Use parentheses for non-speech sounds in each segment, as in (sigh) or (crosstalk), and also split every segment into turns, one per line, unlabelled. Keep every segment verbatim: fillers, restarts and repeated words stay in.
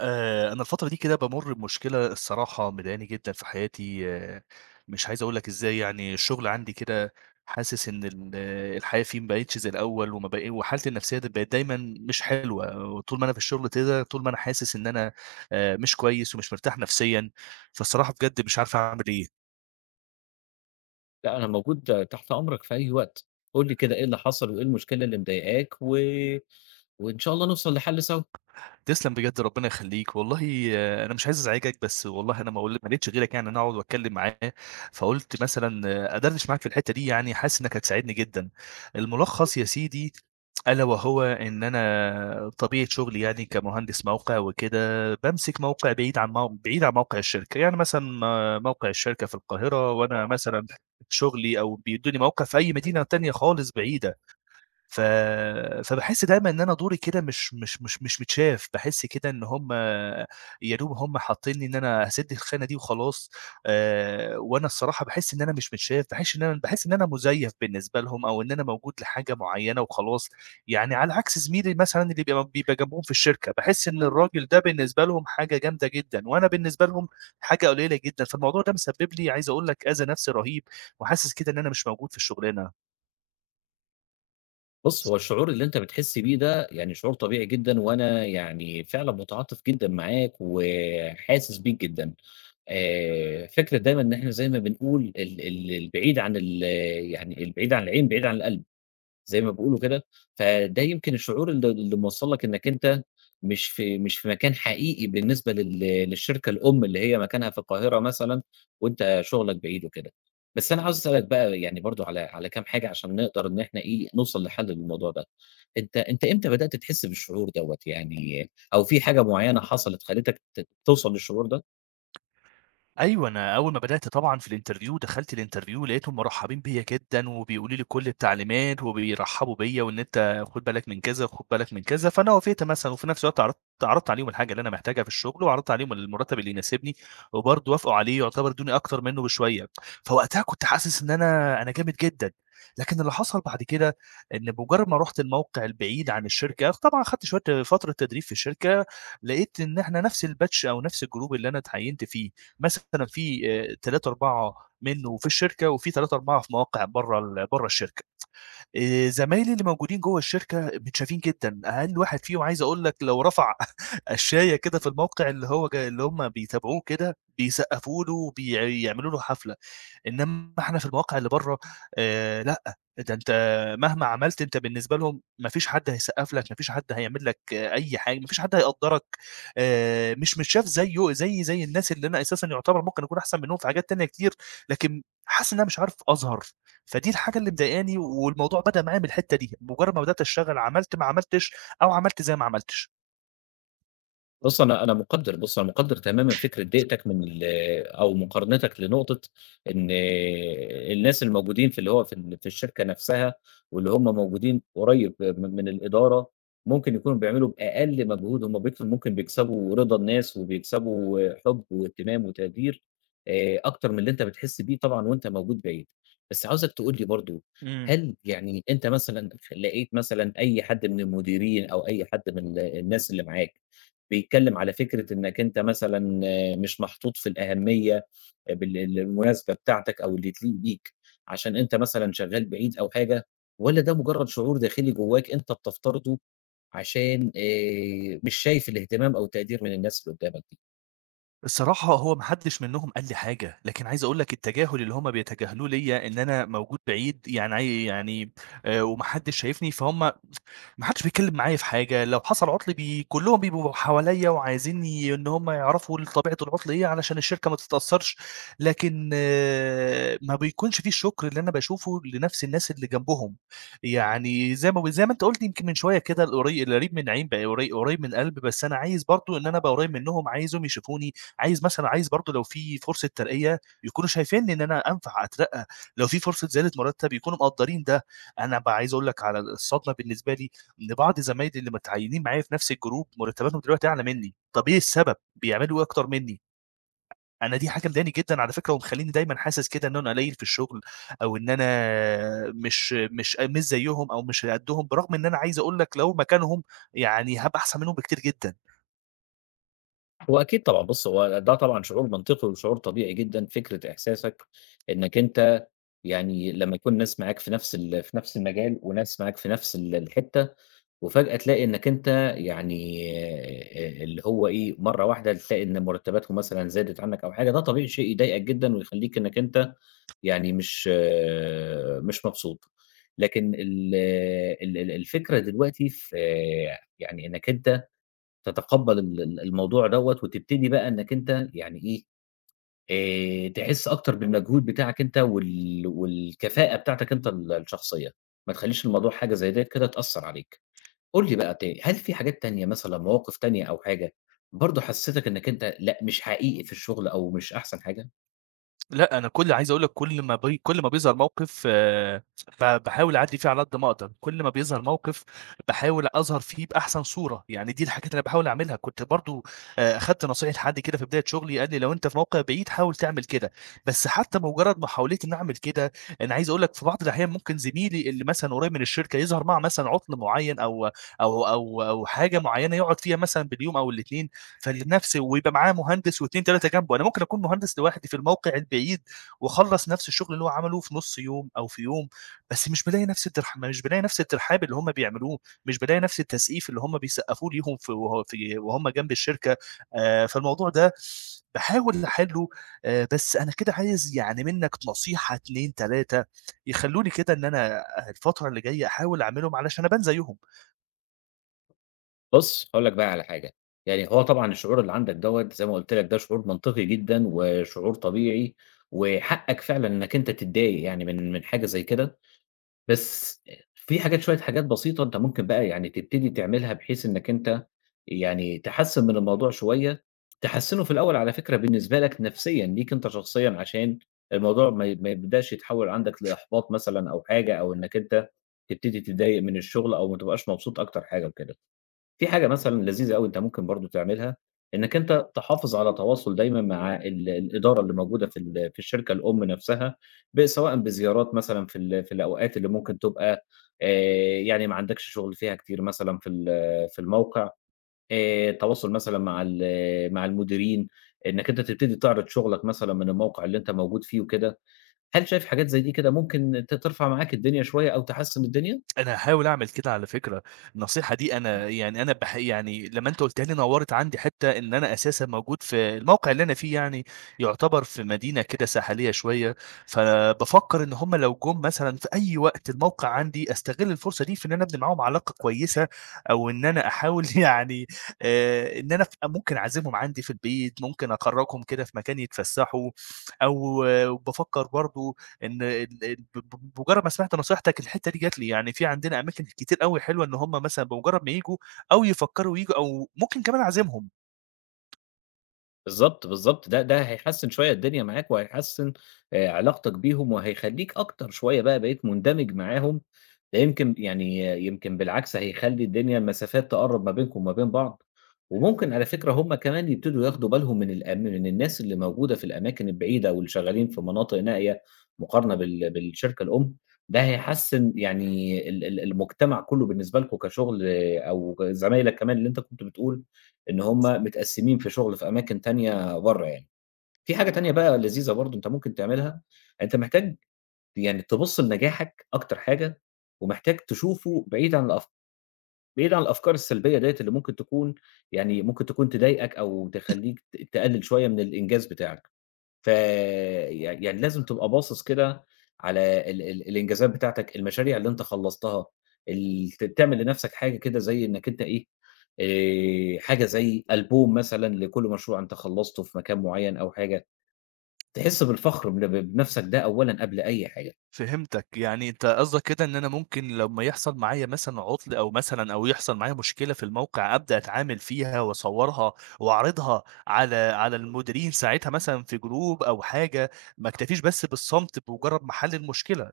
آآ، أنا الفترة دي كده بامُر بمشكلة، الصراحة مضايقاني جدًا في حياتي، آآ، مش عايز أقول لك إزاي، يعني الشغل عندي كده حاسس إن ال آه، الحياة فيه ما بقتش زي الأول، وما بق وحالتي النفسية د بقت دايمًا مش حلوة، وطول ما أنا في الشغل كده، طول ما أنا حاسس إن أنا آآ، مش كويس ومش مرتاح نفسيًا، فالصراحة بجد مش عارف أعمل إيه.
لأ، أنا موجود تحت أمرك في أي وقت. قُل لي كده إيه اللي حصل وإيه المشكلة اللي مضايقاك، و وإن شاء الله نوصل لحل سوا.
تسلم بجد ربنا يخليك والله، آه، انا مش عايز ازعجك، بس والله انا ما قلت ما لقيتش غيرك، يعني إن انا اقعد واتكلم معاه، فقلت مثلا آه، ادردش معاك في الحته دي، يعني حاسس انك هتساعدني جدا. الملخص يا سيدي، الا وهو ان انا طبيعه شغلي يعني كمهندس موقع وكده، بمسك موقع بعيد عن مو... بعيد عن موقع الشركه، يعني مثلا آه، موقع الشركه في القاهره، وانا مثلا شغلي او بيدوني موقع في اي مدينه تانية خالص بعيده. ف فباحس دايمًا إن أنا دوري كده مش مش مش مش متشاف، باحس كده إن هُم يا دوب هُم حاطينّي إن أنا هاسِد الخانة دي وخلاص. آآ وأنا الصراحة باحس إن أنا مش متشاف، باحس إن أنا باحس إن أنا مُزيّف بالنسبة لهم، أو إن أنا موجود لحاجة معيّنة وخلاص. يعني على عكس زميلي مثلًا اللي بيبقى بيبقى جنبهم في الشركة، باحس إن الراجل ده بالنسبة لهم حاجة جامدة جدًا، وأنا بالنسبة لهم حاجة قليّلة جدًا. فالموضوع ده مسبب لي عايز أقول لك أذى نَفْسي رهيب، وحاسس كده إن أنا مش موجود في الشُغلانة.
بُص، هو الشعور اللي أنت بتحس بيه ده يعني شعور طبيعي جدًا، وأنا يعني فعلًا متعاطف جدًا معاك وحاسس بيك جدًا. آآ فكرة دايمًا إن إحنا زي ما بنقول، ال ال البعيد عن ال يعني البعيد عن العين بعيد عن القلب، زي ما بيقولوا كده. فده يمكن الشعور ال اللي موصّل لك إنّك أنت مش في مش في مكان حقيقي بالنسبة لل للشركة الأم اللي هي مكانها في القاهرة مثلًا، وأنت شغلك بعيد وكده. بس أنا عاوز أسألك بقى، يعني برضه، على على كام حاجة عشان نقدر إن إحنا إيه، نوصل لحل للموضوع ده. أنت أنت إمتى بدأت تحس بالشعور دوّة، يعني أو في حاجة معيّنة حصلت خلّتك ت توصل للشعور ده؟
أيوه، أنا أول ما بدأت طبعًا في الinterview، دخلت الinterview لقيتهم مرحبين بيّا جدًا، وبيقولوا لي كل التعليمات، وبيرحبوا بيّا، وإن أنت خُد بالك من كذا، وخُد بالك من كذا، فأنا وافقت مثلًا، وفي نفس الوقت عرضت عرضت عليهم الحاجة اللي أنا محتاجها في الشغل، وعرضت عليهم المرتب اللي يناسبني، وبرضه وافقوا عليه، يعتبر ادوني أكتر منه بشوية. فوقتها كنت حاسس إن أنا أنا جامد جدًا. لكن اللي حصل بعد كده، إن بمجرد ما رُحت الموقع البعيد عن الشركة، طبعًا خدت شوية فترة تدريب في الشركة، لقيت إن إحنا نفس الbatch أو نفس الgroup اللي أنا اتعينت فيه. مثلًا في آآ تلاتة، أربعة منه في الشركة، وفي تلاتة، أربعة في مواقع برّه ال برّه الشركة. آآ زمايلي اللي موجودين جوّه الشركة متشافين جدًا، أقل واحد فيهم عايز أقول لك لو رفع (laughs) قشّاية كده في الموقع اللي هو جا اللي هم بيتابعوه كده، بيسقّفوا له وبيع يعملوا له حفلة. إنما إحنا في الواقع اللي برّه، آآ لأ، ده أنت مهما عملت أنت بالنسبة لهم، ما فيش حد هيسقّف لك، ما فيش حد هيعمل لك آه، أي حاجة، ما فيش حد هيقدّرك. آآ مش متشاف زيه، زيي زي الناس، اللي أنا أساسًا يُعتبر ممكن أكون أحسن منّهم في حاجات تانية كتير، لكن حاسس إن أنا مش عارف أظهر. فدي الحاجة اللي مضايقاني، والموضوع بدأ معايا من الحتّة دي، مجرّد ما بدأت أشتغل، عملت ما عملتش أو عملت زي ما عملتش.
بُص، أنا أنا مُقدِّر بُص، أنا مُقدِّر تمامًا فكرة ضيقتك من ال أو مقارنتك لنقطة، إن الناس الموجودين في اللي هو في ال في الشركة نَفْسها، واللي هم موجودين قريب م من الإدارة، ممكن يكونوا بيعملوا بأقل مجهود هم بيكسب ممكن بيكسبوا رضا الناس، وبيكسبوا حُب واهتمام وتقدير آآ أكتر من اللي أنت بتحِس بيه طبعًا وأنت موجود بعيد. بس عاوزك تقول لي برضه،
إمم.
هل يعني أنت مثلًا لقيت مثلًا أي حد من المديرين أو أي حد من الناس اللي معاك بيتكلّم على فكرة إنّك أنت مثلًا آه، مش محطوط في الأهمية بال المناسبة بتاعتك أو اللي تليق بيك، عشان أنت مثلًا شغّال بعيد أو حاجة، والّا ده مجرّد شعور داخلي جوّاك أنت بتفترضه عشان آآ مش شايف الاهتمام أو التقدير من الناس اللي قدّامك دي؟
الصراحة هو ما حدش منهم قال لي حاجة، لكن عايز أقول لك التجاهل اللي هُم بيتجاهلوه ليّا إن أنا موجود بعيد، يعني عاي يعني آآ وما حدش شايفني، فهُم ما حدش بيتكلم معايا في حاجة، لو حصل عُطل بي كلّهم بيبقوا حواليّا، وعايزين ي إن هم يعرفوا ال طبيعة العُطل إيه علشان الشركة ما تتأثّرش. لكن آه، ما بيكونش في الشُكر اللي أنا باشوفه لنَفْس الناس اللي جنبهم. يعني زي ما ب زي ما أنت قُلت يمكن من شوية كده، القري القريب من عين بقى، قري قريب من القلب، بس أنا عايز برضه إن أنا أبقى قريب منّهم، عايزهم يشوفوني، عايز مثلًا عايز برضه لو في فرصة ترقية يكونوا شايفينّي إن أنا أنفع أترقّى، لو في فرصة زيادة مُرتّب يكونوا مقدّرين ده. أنا بقى عايز أقول لك على الصدمة بالنسبة لي، إن بعض زمايلي اللي متعيّنين معايا في نفس الجروب مرتباتهم دلوقتي أعلى منّي. طَب إيه السبب؟ بيعملوا إيه أكتر منّي؟ أنا دي حاجة مضايقاني جدًا على فكرة، ومخلّيني دايمًا حاسس كده إن أنا قليّل في الشغل، أو إن أنا مش مش مش زيّهم، أو مش قدّهم، برغم إن أنا عايز أقول لك لو مكانهم، يعني هابقى أحسن منّهم بكتير جدًا.
هو أكيد طبعًا. بُص، هو ده طبعًا شعور منطقي وشعور طبيعي جدًا، فكرة إحساسك إنّك أنت يعني لمّا يكون ناس معاك في نفس ال في نفس المجال، وناس معاك في نفس ال الحتّة، وفجأة تلاقي إنك أنت يعني آآ اللي هو إيه، مرّة واحدة تلاقي إن مرتباتهم مثلًا زادت عنك أو حاجة، ده طبيعي شيء يضايقك جدًا، ويخلّيك إنك أنت يعني مش آه، مش مبسوط. لكن ال ال ال الفكرة دلوقتي في آه، يعني إنك أنت تتقبّل ال ال الموضوع دوّة، وتبتدي بقى إنك أنت يعني إيه، آآ تحس أكتر بالمجهود بتاعك أنت وال والكفاءة بتاعتك أنت ال الشخصية، ما تخلّيش الموضوع حاجة زي ديّة كده تأثّر عليك. قُل لي بقى تاني، هل في حاجات تانية، مثلًا مواقف تانية أو حاجة، برضه حسّستك إنّك أنت لأ، مش حقيقي في الشغل أو مش أحسن حاجة؟
لأ، أنا كل عايز أقول لك كل ما بي كل ما بيظهر موقف، آآ، ب باحاول أعدّي فيه على قد ما أقدر. كل ما بيظهر موقف باحاول أظهر فيه بأحسن صورة. يعني دي الحاجات اللي أنا باحاول أعملها. كنت برضه آآ، أخدت نصيحة حد كده في بداية شغلي قال لي: "لو أنت في موقع بعيد حاول تعمل كده." بس حتى بمجرد محاولتي إني أعمل كده، أنا عايز أقول لك في بعض الأحيان ممكن زميلي اللي مثلًا قريب من الشركة يظهر معاه مثلًا عُطل معيّن، أو أو أو أو حاجة معيّنة يقعد فيها مثلًا باليوم أو الاتنين. فلنفس ويبقى معاه مهندس واثنين ثلاثه جنبه، انا ممكن اكون مهندس لوحدي في الموقع البعيد، واخلص نفس الشغل اللي هو عمله في نص يوم او في يوم. بس مش بلاقي نفس الترحاب، مش بلاقي نفس الترحاب اللي هم بيعملوه. مش بلاقي نفس التسقيف اللي هم بيسقفوه ليهم في وهو- في- وهم جنب الشركه. آه، فالموضوع ده بحاول احله. آه، بس انا كده عايز يعني منك نصيحه اتنين تلاته يخلوني كده ان انا الفتره اللي جايه احاول اعملهم علشان ابان زيهم.
بُص، هاقول لك بقى على حاجة. يعني هو طبعًا الشعور اللي عندك دوّة، زي ما قُلت لك، ده شعور منطقي جدًا وشعور طبيعي، وحقّك فعلًا إنّك أنت تتضايق يعني من من حاجة زي كده. بس في حاجات، شوية حاجات بسيطة، أنت ممكن بقى يعني تبتدي تعملها بحيث إنّك أنت يعني تحسّن من الموضوع شوية. تحسّنه في الأول على فكرة بالنسبة لك نفسيًا، ليك أنت شخصيًا، عشان الموضوع ما ي ما يبدأش يتحوّل عندك لإحباط مثلًا أو حاجة، أو إنّك أنت تبتدي تتضايق من الشغل، أو ما تبقاش مبسوط أكتر حاجة وكده. في حاجة مثلًا لذيذة أوي أنت ممكن برضه تعملها، إنّك أنت تحافظ على تواصل دايمًا مع ال الإدارة اللي موجودة في ال في الشركة الأم نفسها، ب سواء بزيارات مثلًا في ال في الأوقات اللي ممكن تبقى آآ يعني ما عندكش شغل فيها كتير، مثلًا في ال في الموقع، آآ تواصل مثلًا مع ال مع المديرين، إنّك أنت تبتدي تعرض شغلك مثلًا من الموقع اللي أنت موجود فيه وكده. هل شايف حاجات زي دي كده ممكن ت ترفع معاك الدنيا شوية أو تحسّن الدنيا؟
أنا هاحاول أعمل كده على فكرة. النصيحة دي أنا يعني أنا باح يعني لمّا أنت قُلتها لي، نوّرت عندي حتّة إن أنا أساسًا موجود في الموقع اللي أنا فيه، يعني يعتبر في مدينة كده ساحلية شوية. فبافكّر إن هم لو جُم مثلًا في أي وقت الموقع عندي، أستغل الفرصة دي في إن أنا أبني معاهم علاقة كويسة، أو إن أنا أحاول (laughs) يعني آآ إن أنا ف ممكن أعزمهم عندي في البيت، ممكن أخرّجهم كده في مكان يتفسّحوا. أو وبافكّر برضه إن ال ال ب ب بمجرد ما سمعت نصيحتك، الحتّة دي جات لي، يعني في عندنا أماكن كتير أوي حلوة، إن هم مثلًا بمجرد ما ييجوا، أو يفكّروا ييجوا، أو ممكن كمان أعزمهم.
بالضبط، بالضبط، ده ده هيحسّن شوية الدنيا معاك، وهيحسّن آآ علاقتك بيهم، وهيخلّيك أكتر شوية بقى بقيت مندمج معاهم. ده يمكن يعني آه، يمكن بالعكس هيخلّي الدنيا المسافات تقرّب ما بينكم وما بين بعض، وممكن على فكرة هم كمان يبتدوا ياخدوا بالهم من الأم من الناس اللي موجودة في الأماكن البعيدة، واللي شغالين في مناطق نائية مقارنة بال بالشركة الأم. ده هيحسّن يعني ال ال المجتمع كلّه بالنسبة لكم كشغل، آه، أو زمايلك كمان اللي أنت كنت بتقول إن هم متقسّمين في شغل في أماكن تانية برّه يعني. في حاجة تانية بقى لذيذة برضه أنت ممكن تعملها. يعني أنت محتاج يعني تبُص لنجاحك أكتر حاجة، ومحتاج تشوفه بعيد عن الأف بعيد عن الأفكار السلبية ديّة اللي ممكن تكون يعني ممكن تكون تضايقك أو تخلّيك ت تقلّل شوية من الإنجاز بتاعك. ف ي يعني لازم تبقى باصص كده على ال ال الإنجازات بتاعتك، المشاريع اللي أنت خلّصتها. ال ت تعمل لنفْسك حاجة كده، زي إنك أنت إيه، آآ حاجة زي ألبوم مثلًا لكل مشروع أنت خلّصته في مكان معيّن أو حاجة، تحس بالفخر بن بنفْسك، ده أولًا قبل أي حاجة.
فهمتك، يعني أنت قصدك كده إن أنا ممكن لمّا يحصل معايا مثلًا عُطْل، أو مثلًا أو يحصل معايا مشكلة في الموقع، أبدأ أتعامل فيها وأصوّرها، وأعرضها على على المديرين ساعتها مثلًا في جروب أو حاجة، ما أكتفيش بس بالصمت بمجرد ما حل المشكلة،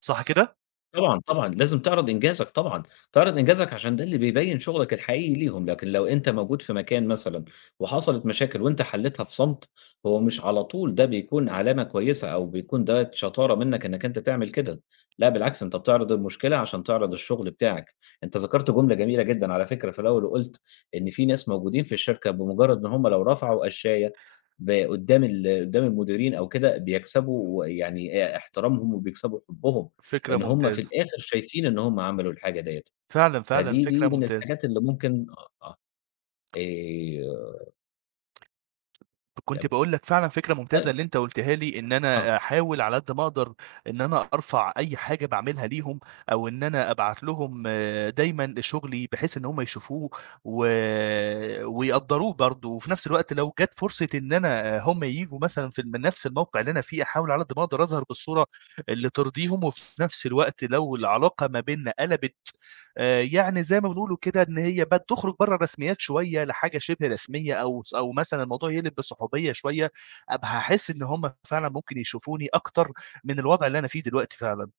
صح كده؟
طبعًا، طبعًا، لازم تعرض إنجازك طبعًا. تعرض إنجازك عشان ده اللي بيبيّن شغلك الحقيقي ليهم. لكن لو أنت موجود في مكان مثلًا وحصلت مشاكل وأنت حليتها في صمت، هو مش على طول ده بيكون علامة كويسة أو بيكون ده شطارة منك إنك أنت تعمل كده. لأ، بالعكس، أنت بتعرض المشكلة عشان تعرض الشغل بتاعك. أنت ذكرت جملة جميلة جدًا على فكرة في الأول وقُلت إن في ناس موجودين في الشركة بمجرد إن هم لو رفعوا قشاية ب قدّام ال قدّام المديرين أو كده، بيكسبوا يعني آآ احترامهم وبيكسبوا حبهم.
فكرة
لإن هُم في
ممتازة.
الآخر شايفين إن هُم عملوا الحاجة ديّة.
فعلًا، فعلًا
فدي
فكرة
دي من
ممتازة.
الحاجات اللي ممكن آه، آه، آآ،
كنت
طب
باقول لك فعلًا فكرة ممتازة
طيب،
اللي أنت قُلتها لي، إن
آه.
أنا أحاول على قد ما أقدر إن أنا أرفع أي حاجة باعملها ليهم، أو إن أنا أبعت لهم آه، دايمًا شغلي بحيث إن هم يشوفوه و ويقدّروه برضه. وفي نفس الوقت لو جات فرصة إن أنا، آه، هم ييجوا مثلًا في من نفس الموقع اللي أنا فيه، أحاول على قد ما أقدر أظهر بالصورة اللي ترضيهم. وفي نفس الوقت لو العلاقة ما بيننا قلبت، آآ يعني زي ما بنقولوا كده إن هي بتخرج برّه الرسميات شوية لحاجة شِبه رسمية، أو ص أو مثلًا الموضوع يقلب بصحوبية شوية، أبقى هاحس إن هم فعلًا ممكن يشوفوني أكتر من الوضع اللي أنا فيه دلوقتي فعلًا.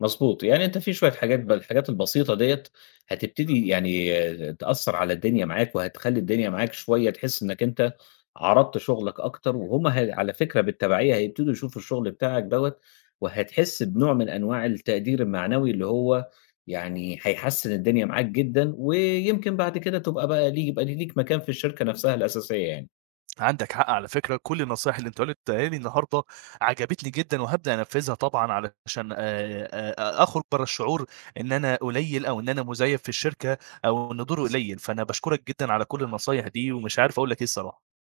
مضبوط، يعني أنت في شوية حاجات بقى، الحاجات البسيطة ديّة، هتبتدي يعني تأثّر على الدنيا معاك، وهتخلّي الدنيا معاك شوية تحس إنّك أنت عرضت شغلك أكتر، وهُم ه على فكرة بالتبعية هيبتدوا يشوفوا الشغل بتاعك دوّة. وهتحس بنوع من أنواع التقدير المعنوي اللي هو يعني هيحسّن الدنيا معاك جدًا، ويمكن بعد كده تبقى بقى لي يبقى ليك مكان في الشركة نفسها الأساسية يعني.
عندك حق على فكرة، كل النصايح اللي أنت قُلتها لي النهارده عجبتني جدًا، وهابدأ أنفّذها طبعًا علشان آآ أ أخرج برّه الشعور إن أنا قليل، أو إن أنا مُزيّف في الشركة، أو إن دوري قليل. فأنا باشكرك جدًا على كل النصايح دي، ومش عارف أقول لك إيه الصراحة.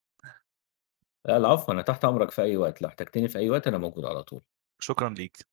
لا، العفو، أنا تحت أمرك في أي وقت، لو احتجتني في أي وقت أنا موجود على طول.
شكرًا ليك.